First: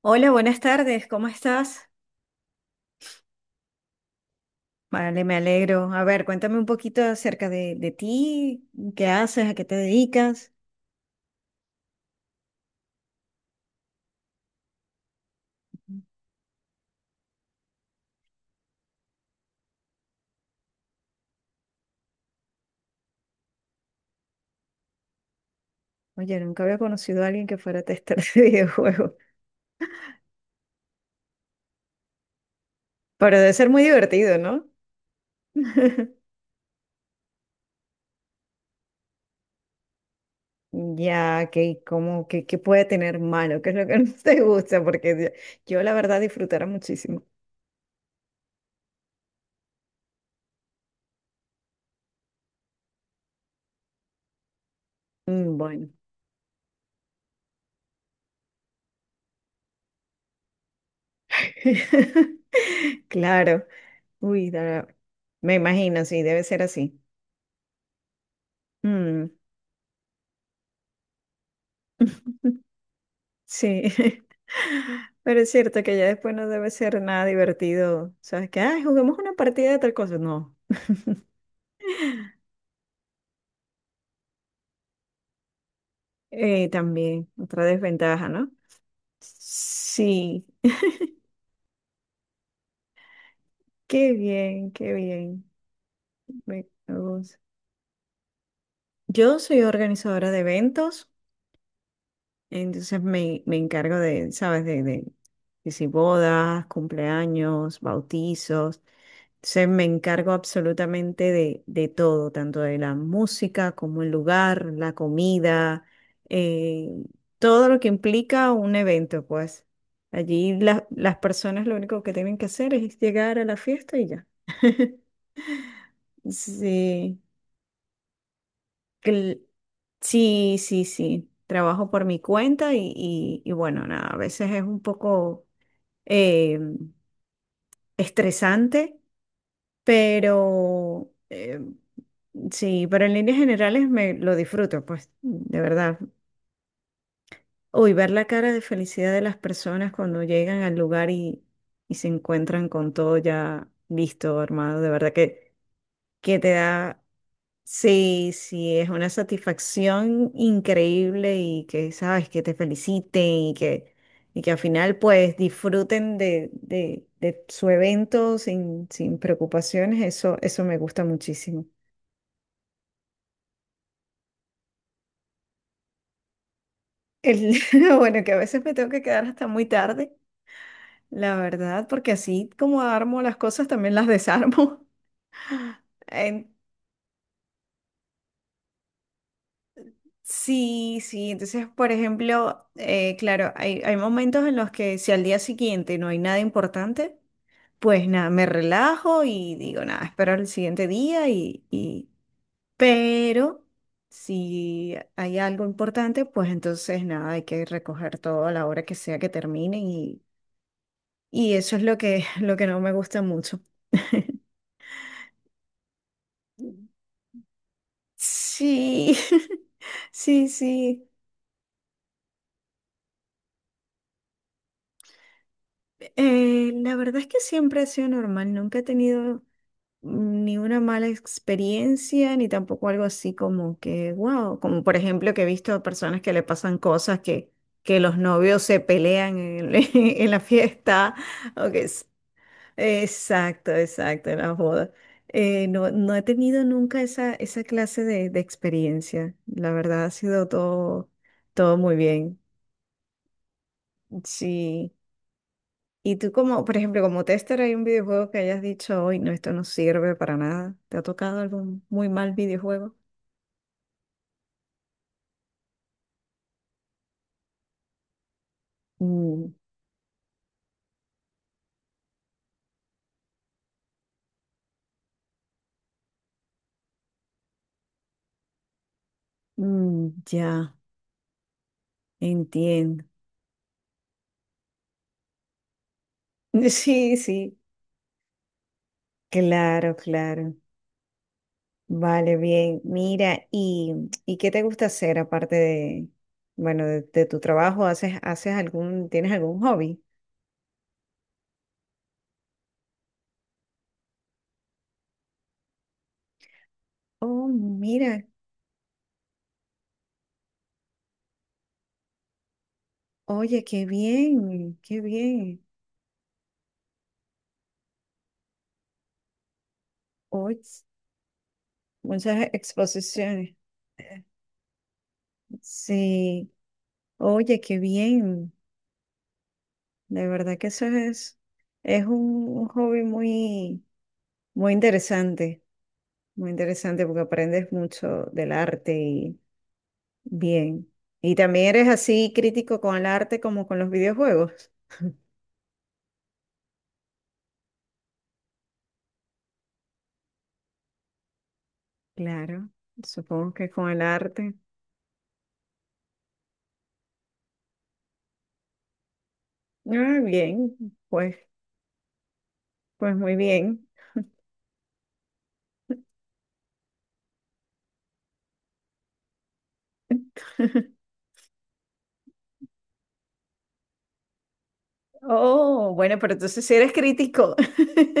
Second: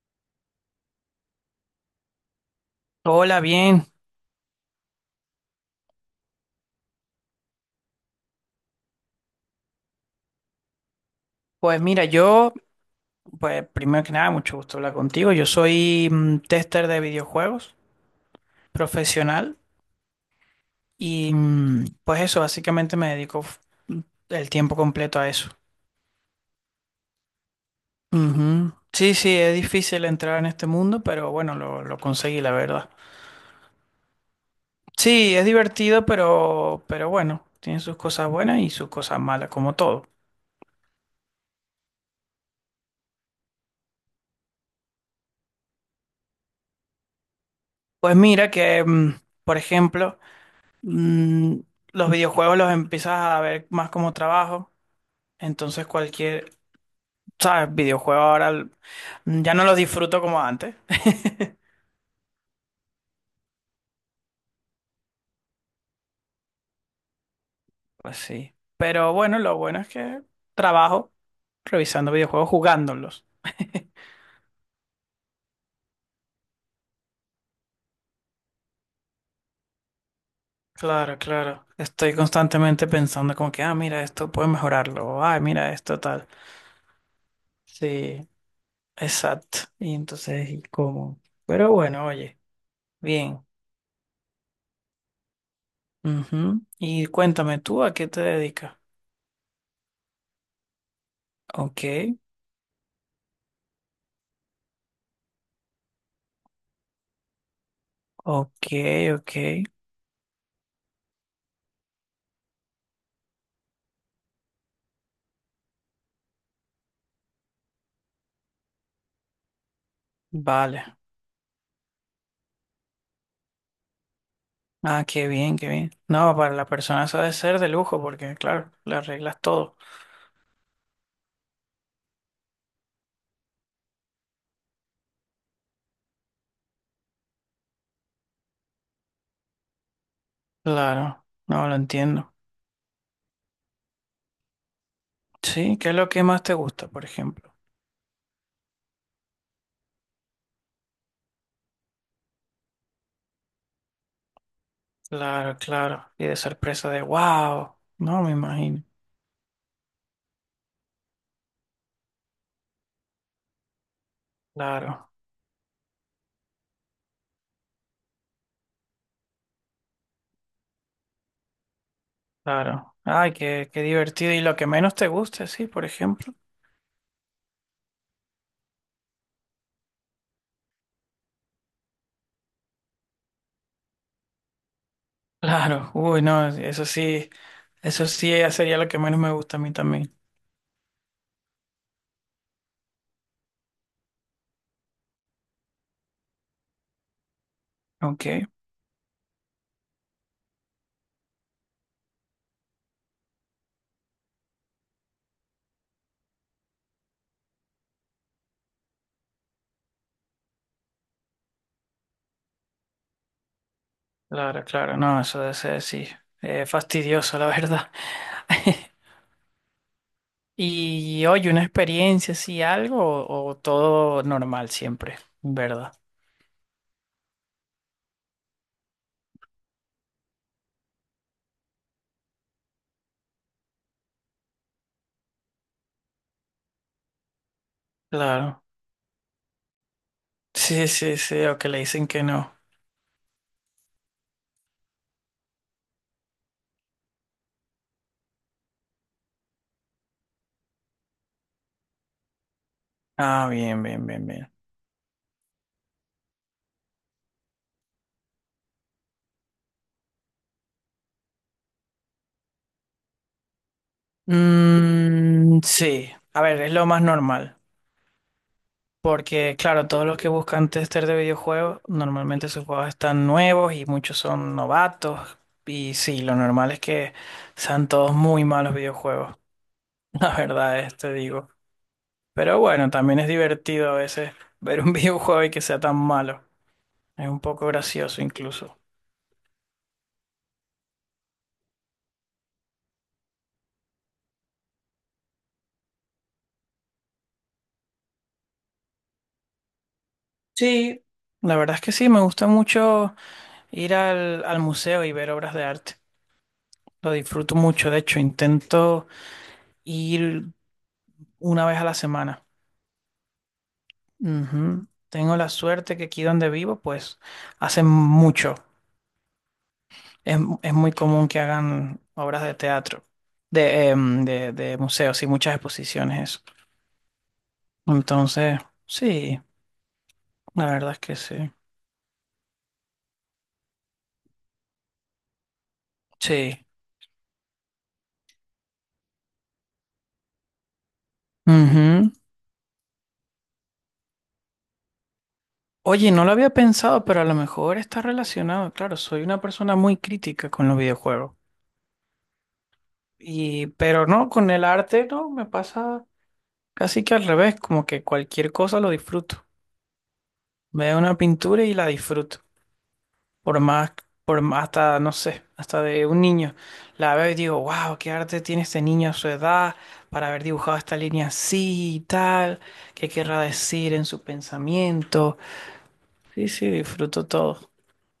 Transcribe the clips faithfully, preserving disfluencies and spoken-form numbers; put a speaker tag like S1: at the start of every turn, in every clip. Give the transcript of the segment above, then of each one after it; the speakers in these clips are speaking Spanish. S1: Hola, buenas tardes, ¿cómo estás?
S2: Hola, bien.
S1: Vale, me alegro. A ver, cuéntame un poquito acerca de, de ti, qué haces, a qué te dedicas.
S2: Pues mira, yo, pues primero que nada, mucho gusto hablar contigo. Yo soy mm, tester de videojuegos profesional y mm, pues eso, básicamente me dedico f- mm, el tiempo completo a eso.
S1: Oye, nunca había conocido a alguien que fuera tester de
S2: Ujú.
S1: videojuegos,
S2: Sí, sí, es difícil entrar en este mundo, pero bueno, lo, lo conseguí, la verdad.
S1: pero debe ser muy divertido, ¿no?
S2: Sí, es divertido, pero, pero bueno, tiene sus cosas buenas y sus cosas malas, como todo.
S1: Ya, que como que, que puede tener malo, qué es lo que no te gusta, porque yo la verdad disfrutara muchísimo.
S2: Pues mira que, mm, por ejemplo, mm, los videojuegos los empiezas a ver más como trabajo.
S1: Mm,
S2: Entonces
S1: Bueno,
S2: cualquier, ¿sabes? Videojuego ahora l- ya no lo disfruto como antes.
S1: claro. Uy, da- me imagino, sí, debe ser así.
S2: Pues sí. Pero
S1: Mm.
S2: bueno, lo bueno es que trabajo revisando videojuegos, jugándolos.
S1: Sí. Pero es cierto que ya después no debe ser nada divertido. ¿Sabes? Que ay, juguemos una partida de tal cosa. No.
S2: Claro, claro. Estoy constantemente pensando como que, ah, mira, esto puedo mejorarlo. O, ah, mira, esto tal.
S1: Eh, también, otra desventaja,
S2: Sí,
S1: ¿no?
S2: exacto. Y
S1: Sí.
S2: entonces, ¿y cómo? Pero bueno, oye, bien.
S1: Qué bien, qué bien.
S2: Ujú.
S1: Me
S2: Y
S1: gusta.
S2: cuéntame tú, ¿a qué te dedicas?
S1: Yo soy organizadora de eventos,
S2: Ok,
S1: entonces me, me encargo de, ¿sabes? De, de, de si bodas, cumpleaños,
S2: ok,
S1: bautizos.
S2: ok.
S1: Se me encargo absolutamente de, de todo, tanto de la música como el lugar, la comida, eh, todo lo que implica un evento, pues. Allí la-
S2: Vale.
S1: las personas lo único que tienen que hacer es llegar a la fiesta y ya.
S2: Ah, qué bien, qué bien. No, para la persona
S1: Sí,
S2: eso debe ser de lujo porque, claro, le
S1: cl-
S2: arreglas todo.
S1: sí, sí, sí. Trabajo por mi cuenta y, y- y bueno, nada, a veces es un poco eh, estresante. Pero
S2: Claro,
S1: eh,
S2: no lo entiendo.
S1: sí, pero en líneas generales me lo disfruto, pues, de
S2: Sí, ¿qué es
S1: verdad.
S2: lo que más te gusta, por ejemplo?
S1: Uy, ver la cara de felicidad de las personas cuando llegan al lugar y, y se encuentran con todo ya listo, armado, de verdad que,
S2: Claro, claro. Y de
S1: que te
S2: sorpresa
S1: da,
S2: de wow. No, me
S1: sí, sí,
S2: imagino.
S1: es una satisfacción increíble y que, sabes, que te feliciten y que, y que al final
S2: Claro,
S1: pues disfruten de, de, de su evento sin, sin preocupaciones, eso, eso me gusta muchísimo.
S2: claro. Ay, qué, qué divertido. Y lo que menos te gusta, sí, por ejemplo.
S1: El, bueno, que a veces me tengo que quedar hasta muy tarde, la verdad, porque así como armo las cosas, también las desarmo.
S2: Claro, uy,
S1: En-
S2: no, eso sí, eso sí sería lo que menos me gusta a mí también.
S1: sí, sí, entonces, por ejemplo, eh, claro, hay, hay momentos en los que si al día siguiente no hay nada importante, pues
S2: Ok,
S1: nada, me relajo y digo, nada, espero el siguiente día y, y... Pero si hay algo importante, pues entonces nada, hay que recoger todo a la hora que sea que terminen. Y eso es lo que, lo que no me gusta mucho.
S2: claro, claro. No, eso debe ser, sí, eh, fastidioso, la verdad.
S1: Sí, sí, sí.
S2: Y oye, una experiencia así, algo o, o todo normal siempre, ¿verdad?
S1: Eh, la verdad es que siempre ha sido normal, nunca he tenido ni una mala experiencia, ni tampoco algo así como que, wow, como por ejemplo que he visto a personas que le pasan cosas que, que los
S2: Claro.
S1: novios se pelean en, en la
S2: Sí,
S1: fiesta,
S2: sí, sí, o que
S1: o
S2: le
S1: que s-
S2: dicen que no.
S1: exacto, exacto, en la boda. Eh, no, no he tenido nunca esa, esa clase de, de experiencia. La verdad ha sido todo, todo muy bien.
S2: Ah, bien, bien, bien, bien.
S1: Sí. ¿Y tú como, por ejemplo, como tester hay un videojuego que hayas dicho, hoy no, esto no sirve para nada? ¿Te ha tocado algún muy mal videojuego?
S2: Mm, sí, a ver, es lo más normal.
S1: Mm,
S2: Porque, claro, todos los que buscan tester de videojuegos, normalmente sus juegos están nuevos y muchos son novatos. Y sí, lo normal es que sean todos muy malos videojuegos.
S1: mm,
S2: La
S1: ya,
S2: verdad es, te digo. Pero bueno,
S1: entiendo.
S2: también es divertido a veces ver un videojuego y que sea tan malo.
S1: Sí,
S2: Es un
S1: sí,
S2: poco gracioso incluso.
S1: claro, claro. Vale, bien. Mira, ¿y, y qué te gusta hacer aparte de, bueno, de, de tu trabajo? ¿Haces, haces algún, tienes algún hobby?
S2: Sí, la verdad es que sí, me gusta mucho ir al, al museo y ver obras de arte. Lo
S1: Oh,
S2: disfruto mucho, de hecho,
S1: mira,
S2: intento ir una vez a la semana.
S1: oye, qué bien,
S2: Ujú.
S1: qué
S2: Tengo la
S1: bien.
S2: suerte que aquí donde vivo, pues hacen mucho. Es,
S1: Oye,
S2: es muy común que hagan obras
S1: muchas
S2: de teatro,
S1: exposiciones.
S2: de, em, de, de museos y muchas exposiciones, eso.
S1: Sí, oye, qué bien.
S2: Entonces, sí.
S1: De verdad
S2: La
S1: que eso
S2: verdad es que
S1: es,
S2: sí.
S1: es un, un hobby muy, muy interesante, muy
S2: Sí.
S1: interesante porque aprendes mucho del arte. Bien. ¿Y también eres
S2: Ujú.
S1: así crítico con el arte como con los videojuegos?
S2: Oye, no lo había pensado, pero a lo mejor está relacionado. Claro, soy una persona muy crítica con los videojuegos.
S1: Claro, supongo
S2: Y,
S1: que con el
S2: pero no, con
S1: arte.
S2: el arte no, me pasa casi que al revés, como que cualquier cosa lo disfruto.
S1: Ah, bien,
S2: Veo una
S1: pues,
S2: pintura y la disfruto.
S1: pues muy
S2: Por
S1: bien.
S2: más, por más hasta, no sé, hasta de un niño. La veo y digo, wow, qué arte tiene este niño a su edad para haber dibujado esta línea así y tal. ¿Qué querrá decir en su pensamiento?
S1: Oh, bueno, pero
S2: Sí,
S1: entonces
S2: sí,
S1: si eres
S2: disfruto
S1: crítico.
S2: todo.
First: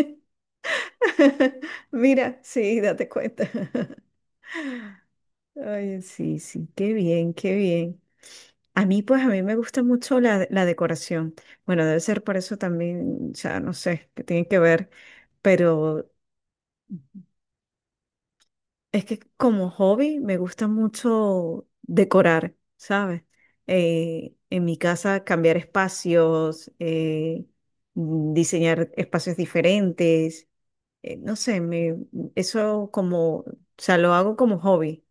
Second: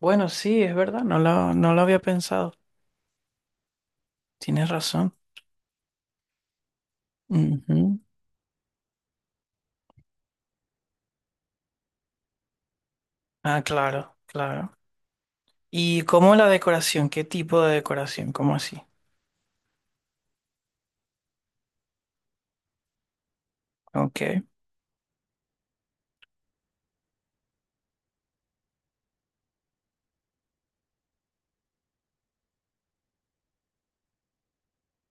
S2: Bueno, sí, es verdad, no lo, no lo había
S1: Mira,
S2: pensado.
S1: sí, date cuenta.
S2: Tienes razón.
S1: Ay, sí, sí, qué bien, qué
S2: Ujú.
S1: bien. A mí, pues, a mí me gusta mucho la, la decoración. Bueno, debe ser por eso también, o sea,
S2: Ah,
S1: no sé,
S2: claro,
S1: que tiene que
S2: claro.
S1: ver,
S2: ¿Y
S1: pero
S2: cómo la decoración? ¿Qué tipo de decoración? ¿Cómo así?
S1: es que como hobby me gusta mucho decorar, ¿sabes?
S2: Ok,
S1: Eh, en mi casa cambiar espacios, eh, mm, diseñar espacios diferentes, eh, no sé, me, eso como, o sea, lo hago como hobby.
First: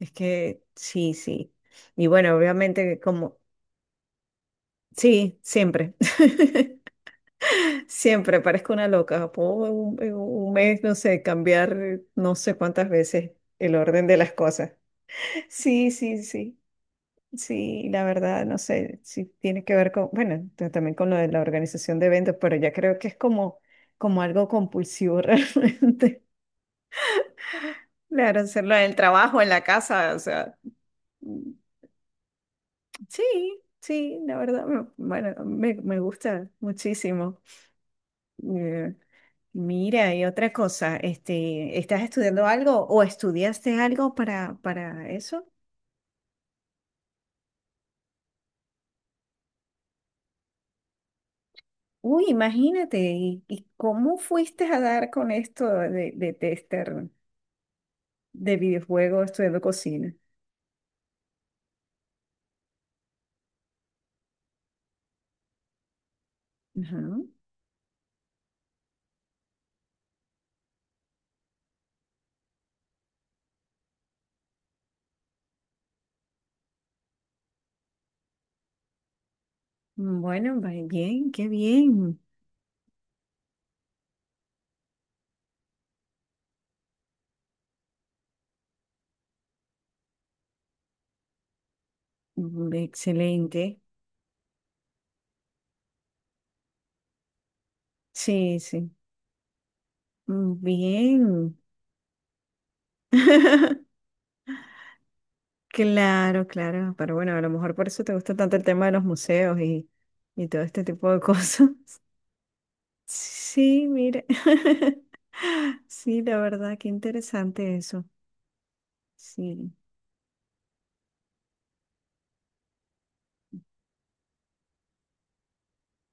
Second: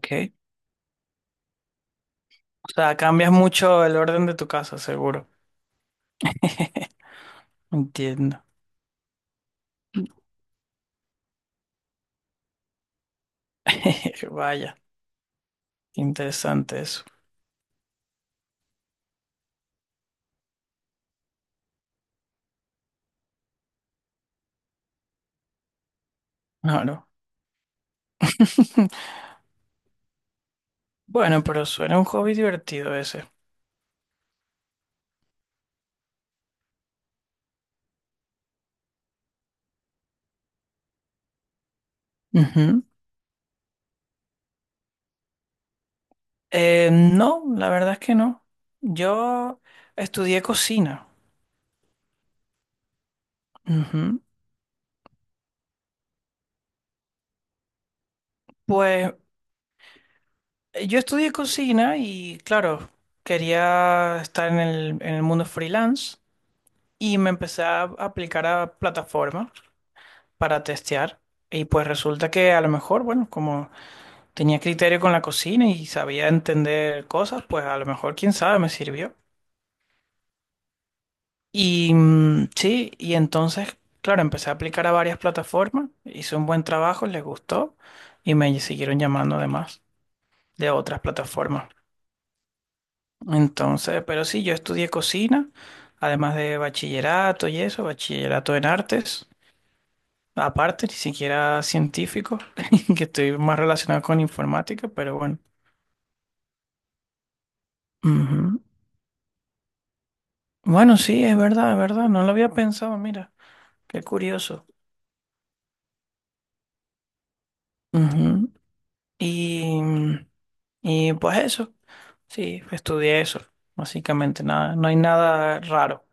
S1: Es que sí, sí. Y bueno,
S2: O sea,
S1: obviamente
S2: cambias
S1: como,
S2: mucho el orden de tu casa, seguro.
S1: sí, siempre,
S2: Entiendo.
S1: siempre parezco una loca. Puedo en un en un mes, no sé, cambiar eh, no sé cuántas veces el orden de las cosas.
S2: Vaya,
S1: Sí,
S2: qué
S1: sí, sí,
S2: interesante eso.
S1: sí, la verdad, no sé si tiene que ver con, bueno, t- también con lo de la organización de eventos, pero ya creo que es como, como algo compulsivo realmente.
S2: Claro.
S1: Claro, hacerlo en el trabajo, en la casa, o sea,
S2: Bueno,
S1: mm,
S2: pero suena un hobby divertido
S1: sí,
S2: ese.
S1: sí, la verdad, me- bueno, me, me gusta muchísimo. Eh, Mira, y otra cosa, este, ¿estás estudiando
S2: Ujú.
S1: algo o estudiaste algo para, para eso?
S2: Eh, no, la verdad es que no. Yo estudié cocina.
S1: Uy, imagínate, ¿y, y cómo
S2: Ujú.
S1: fuiste a dar con esto de, de tester de
S2: Pues
S1: videojuegos estudiando cocina?
S2: eh, yo estudié cocina y claro, quería estar en el, en el mundo freelance
S1: Ajá.
S2: y me empecé a aplicar a plataformas para testear. Y pues resulta que a lo mejor, bueno, como tenía criterio con la cocina y sabía entender cosas, pues a lo mejor, quién sabe, me sirvió.
S1: Bueno, va bien, qué
S2: Y
S1: bien.
S2: mm, sí, y entonces, claro, empecé a aplicar a varias plataformas, hice un buen trabajo, les gustó y me siguieron llamando además de otras plataformas.
S1: Mm, Excelente.
S2: Entonces, pero sí, yo estudié cocina, además de bachillerato y eso, bachillerato
S1: Sí,
S2: en
S1: sí.
S2: artes,
S1: Mm,
S2: aparte, ni
S1: bien.
S2: siquiera científico, que estoy más relacionado con informática, pero bueno.
S1: Claro, claro. Pero bueno, a lo mejor por eso te gusta tanto
S2: Ujú.
S1: el tema de los museos y, y todo este
S2: Bueno,
S1: tipo de
S2: sí, es
S1: cosas.
S2: verdad, es verdad, no lo había pensado, mira,
S1: Sí,
S2: qué
S1: mire.
S2: curioso.
S1: Sí, la verdad, qué interesante eso.
S2: Ujú.
S1: Sí.
S2: Y, y pues eso, sí, estudié eso, básicamente, nada, no hay nada raro.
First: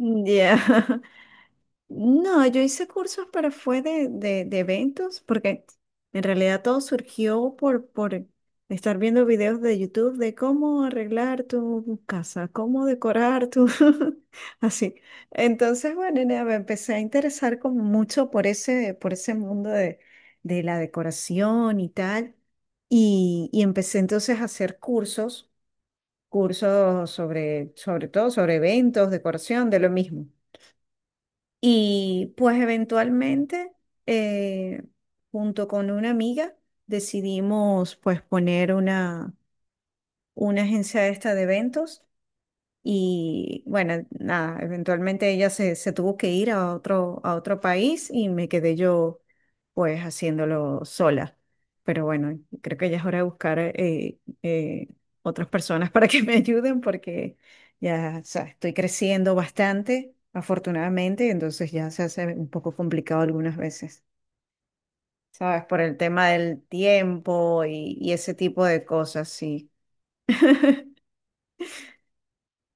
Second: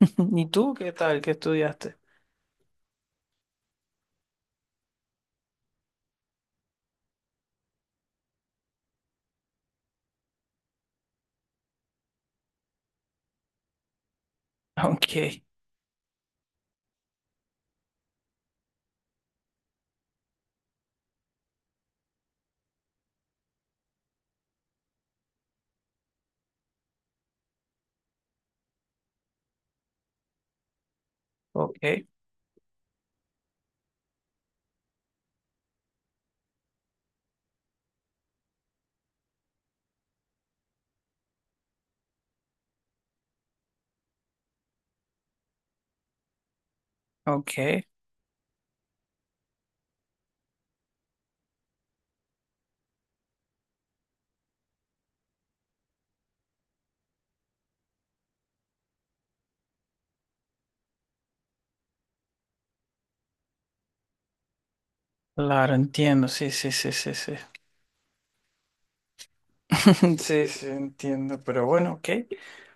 S2: ¿Y tú qué tal? ¿Qué estudiaste?
S1: No, yo hice cursos, pero fue de, de, de eventos, porque en realidad todo surgió por, por estar viendo videos de YouTube de cómo arreglar tu casa, cómo decorar tu así.
S2: Ok,
S1: Entonces, bueno, nada, me empecé a interesar como mucho por ese, por ese mundo de, de la decoración y tal. Y, y empecé entonces a hacer cursos, cursos sobre, sobre todo sobre eventos, decoración, de lo mismo.
S2: ok,
S1: Y pues eventualmente, eh, junto con una amiga, decidimos pues poner una, una agencia esta de eventos y bueno, nada, eventualmente ella se, se tuvo que ir a otro, a otro
S2: ok.
S1: país y me quedé yo pues haciéndolo sola. Pero bueno, creo que ya es hora de buscar eh, eh, otras personas para que me ayuden porque ya, o sea, estoy creciendo bastante, afortunadamente, entonces ya se hace un poco complicado algunas veces, ¿sabes?
S2: Claro,
S1: Por el
S2: entiendo,
S1: tema
S2: sí,
S1: del
S2: sí, sí, sí, sí.
S1: tiempo y, y ese tipo de cosas, sí.
S2: Sí, sí, entiendo, pero bueno, ok.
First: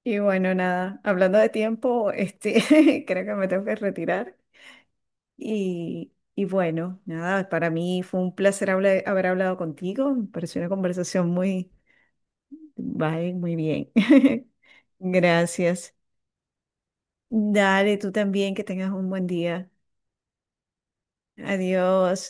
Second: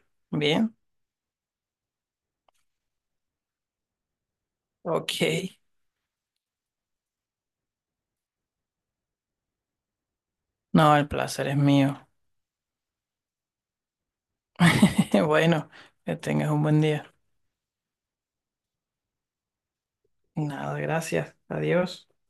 S1: Y bueno,
S2: Bien,
S1: nada, hablando de tiempo, este, creo que me tengo que retirar.
S2: ok.
S1: Y, y bueno, nada, para mí fue un placer habla- haber hablado contigo. Me pareció una
S2: No, el
S1: conversación
S2: placer es
S1: muy,
S2: mío.
S1: bye, muy bien.
S2: Bueno,
S1: Gracias.
S2: que tengas un buen día.
S1: Dale, tú también, que tengas un buen día.
S2: Nada, gracias. Adiós.
S1: Adiós.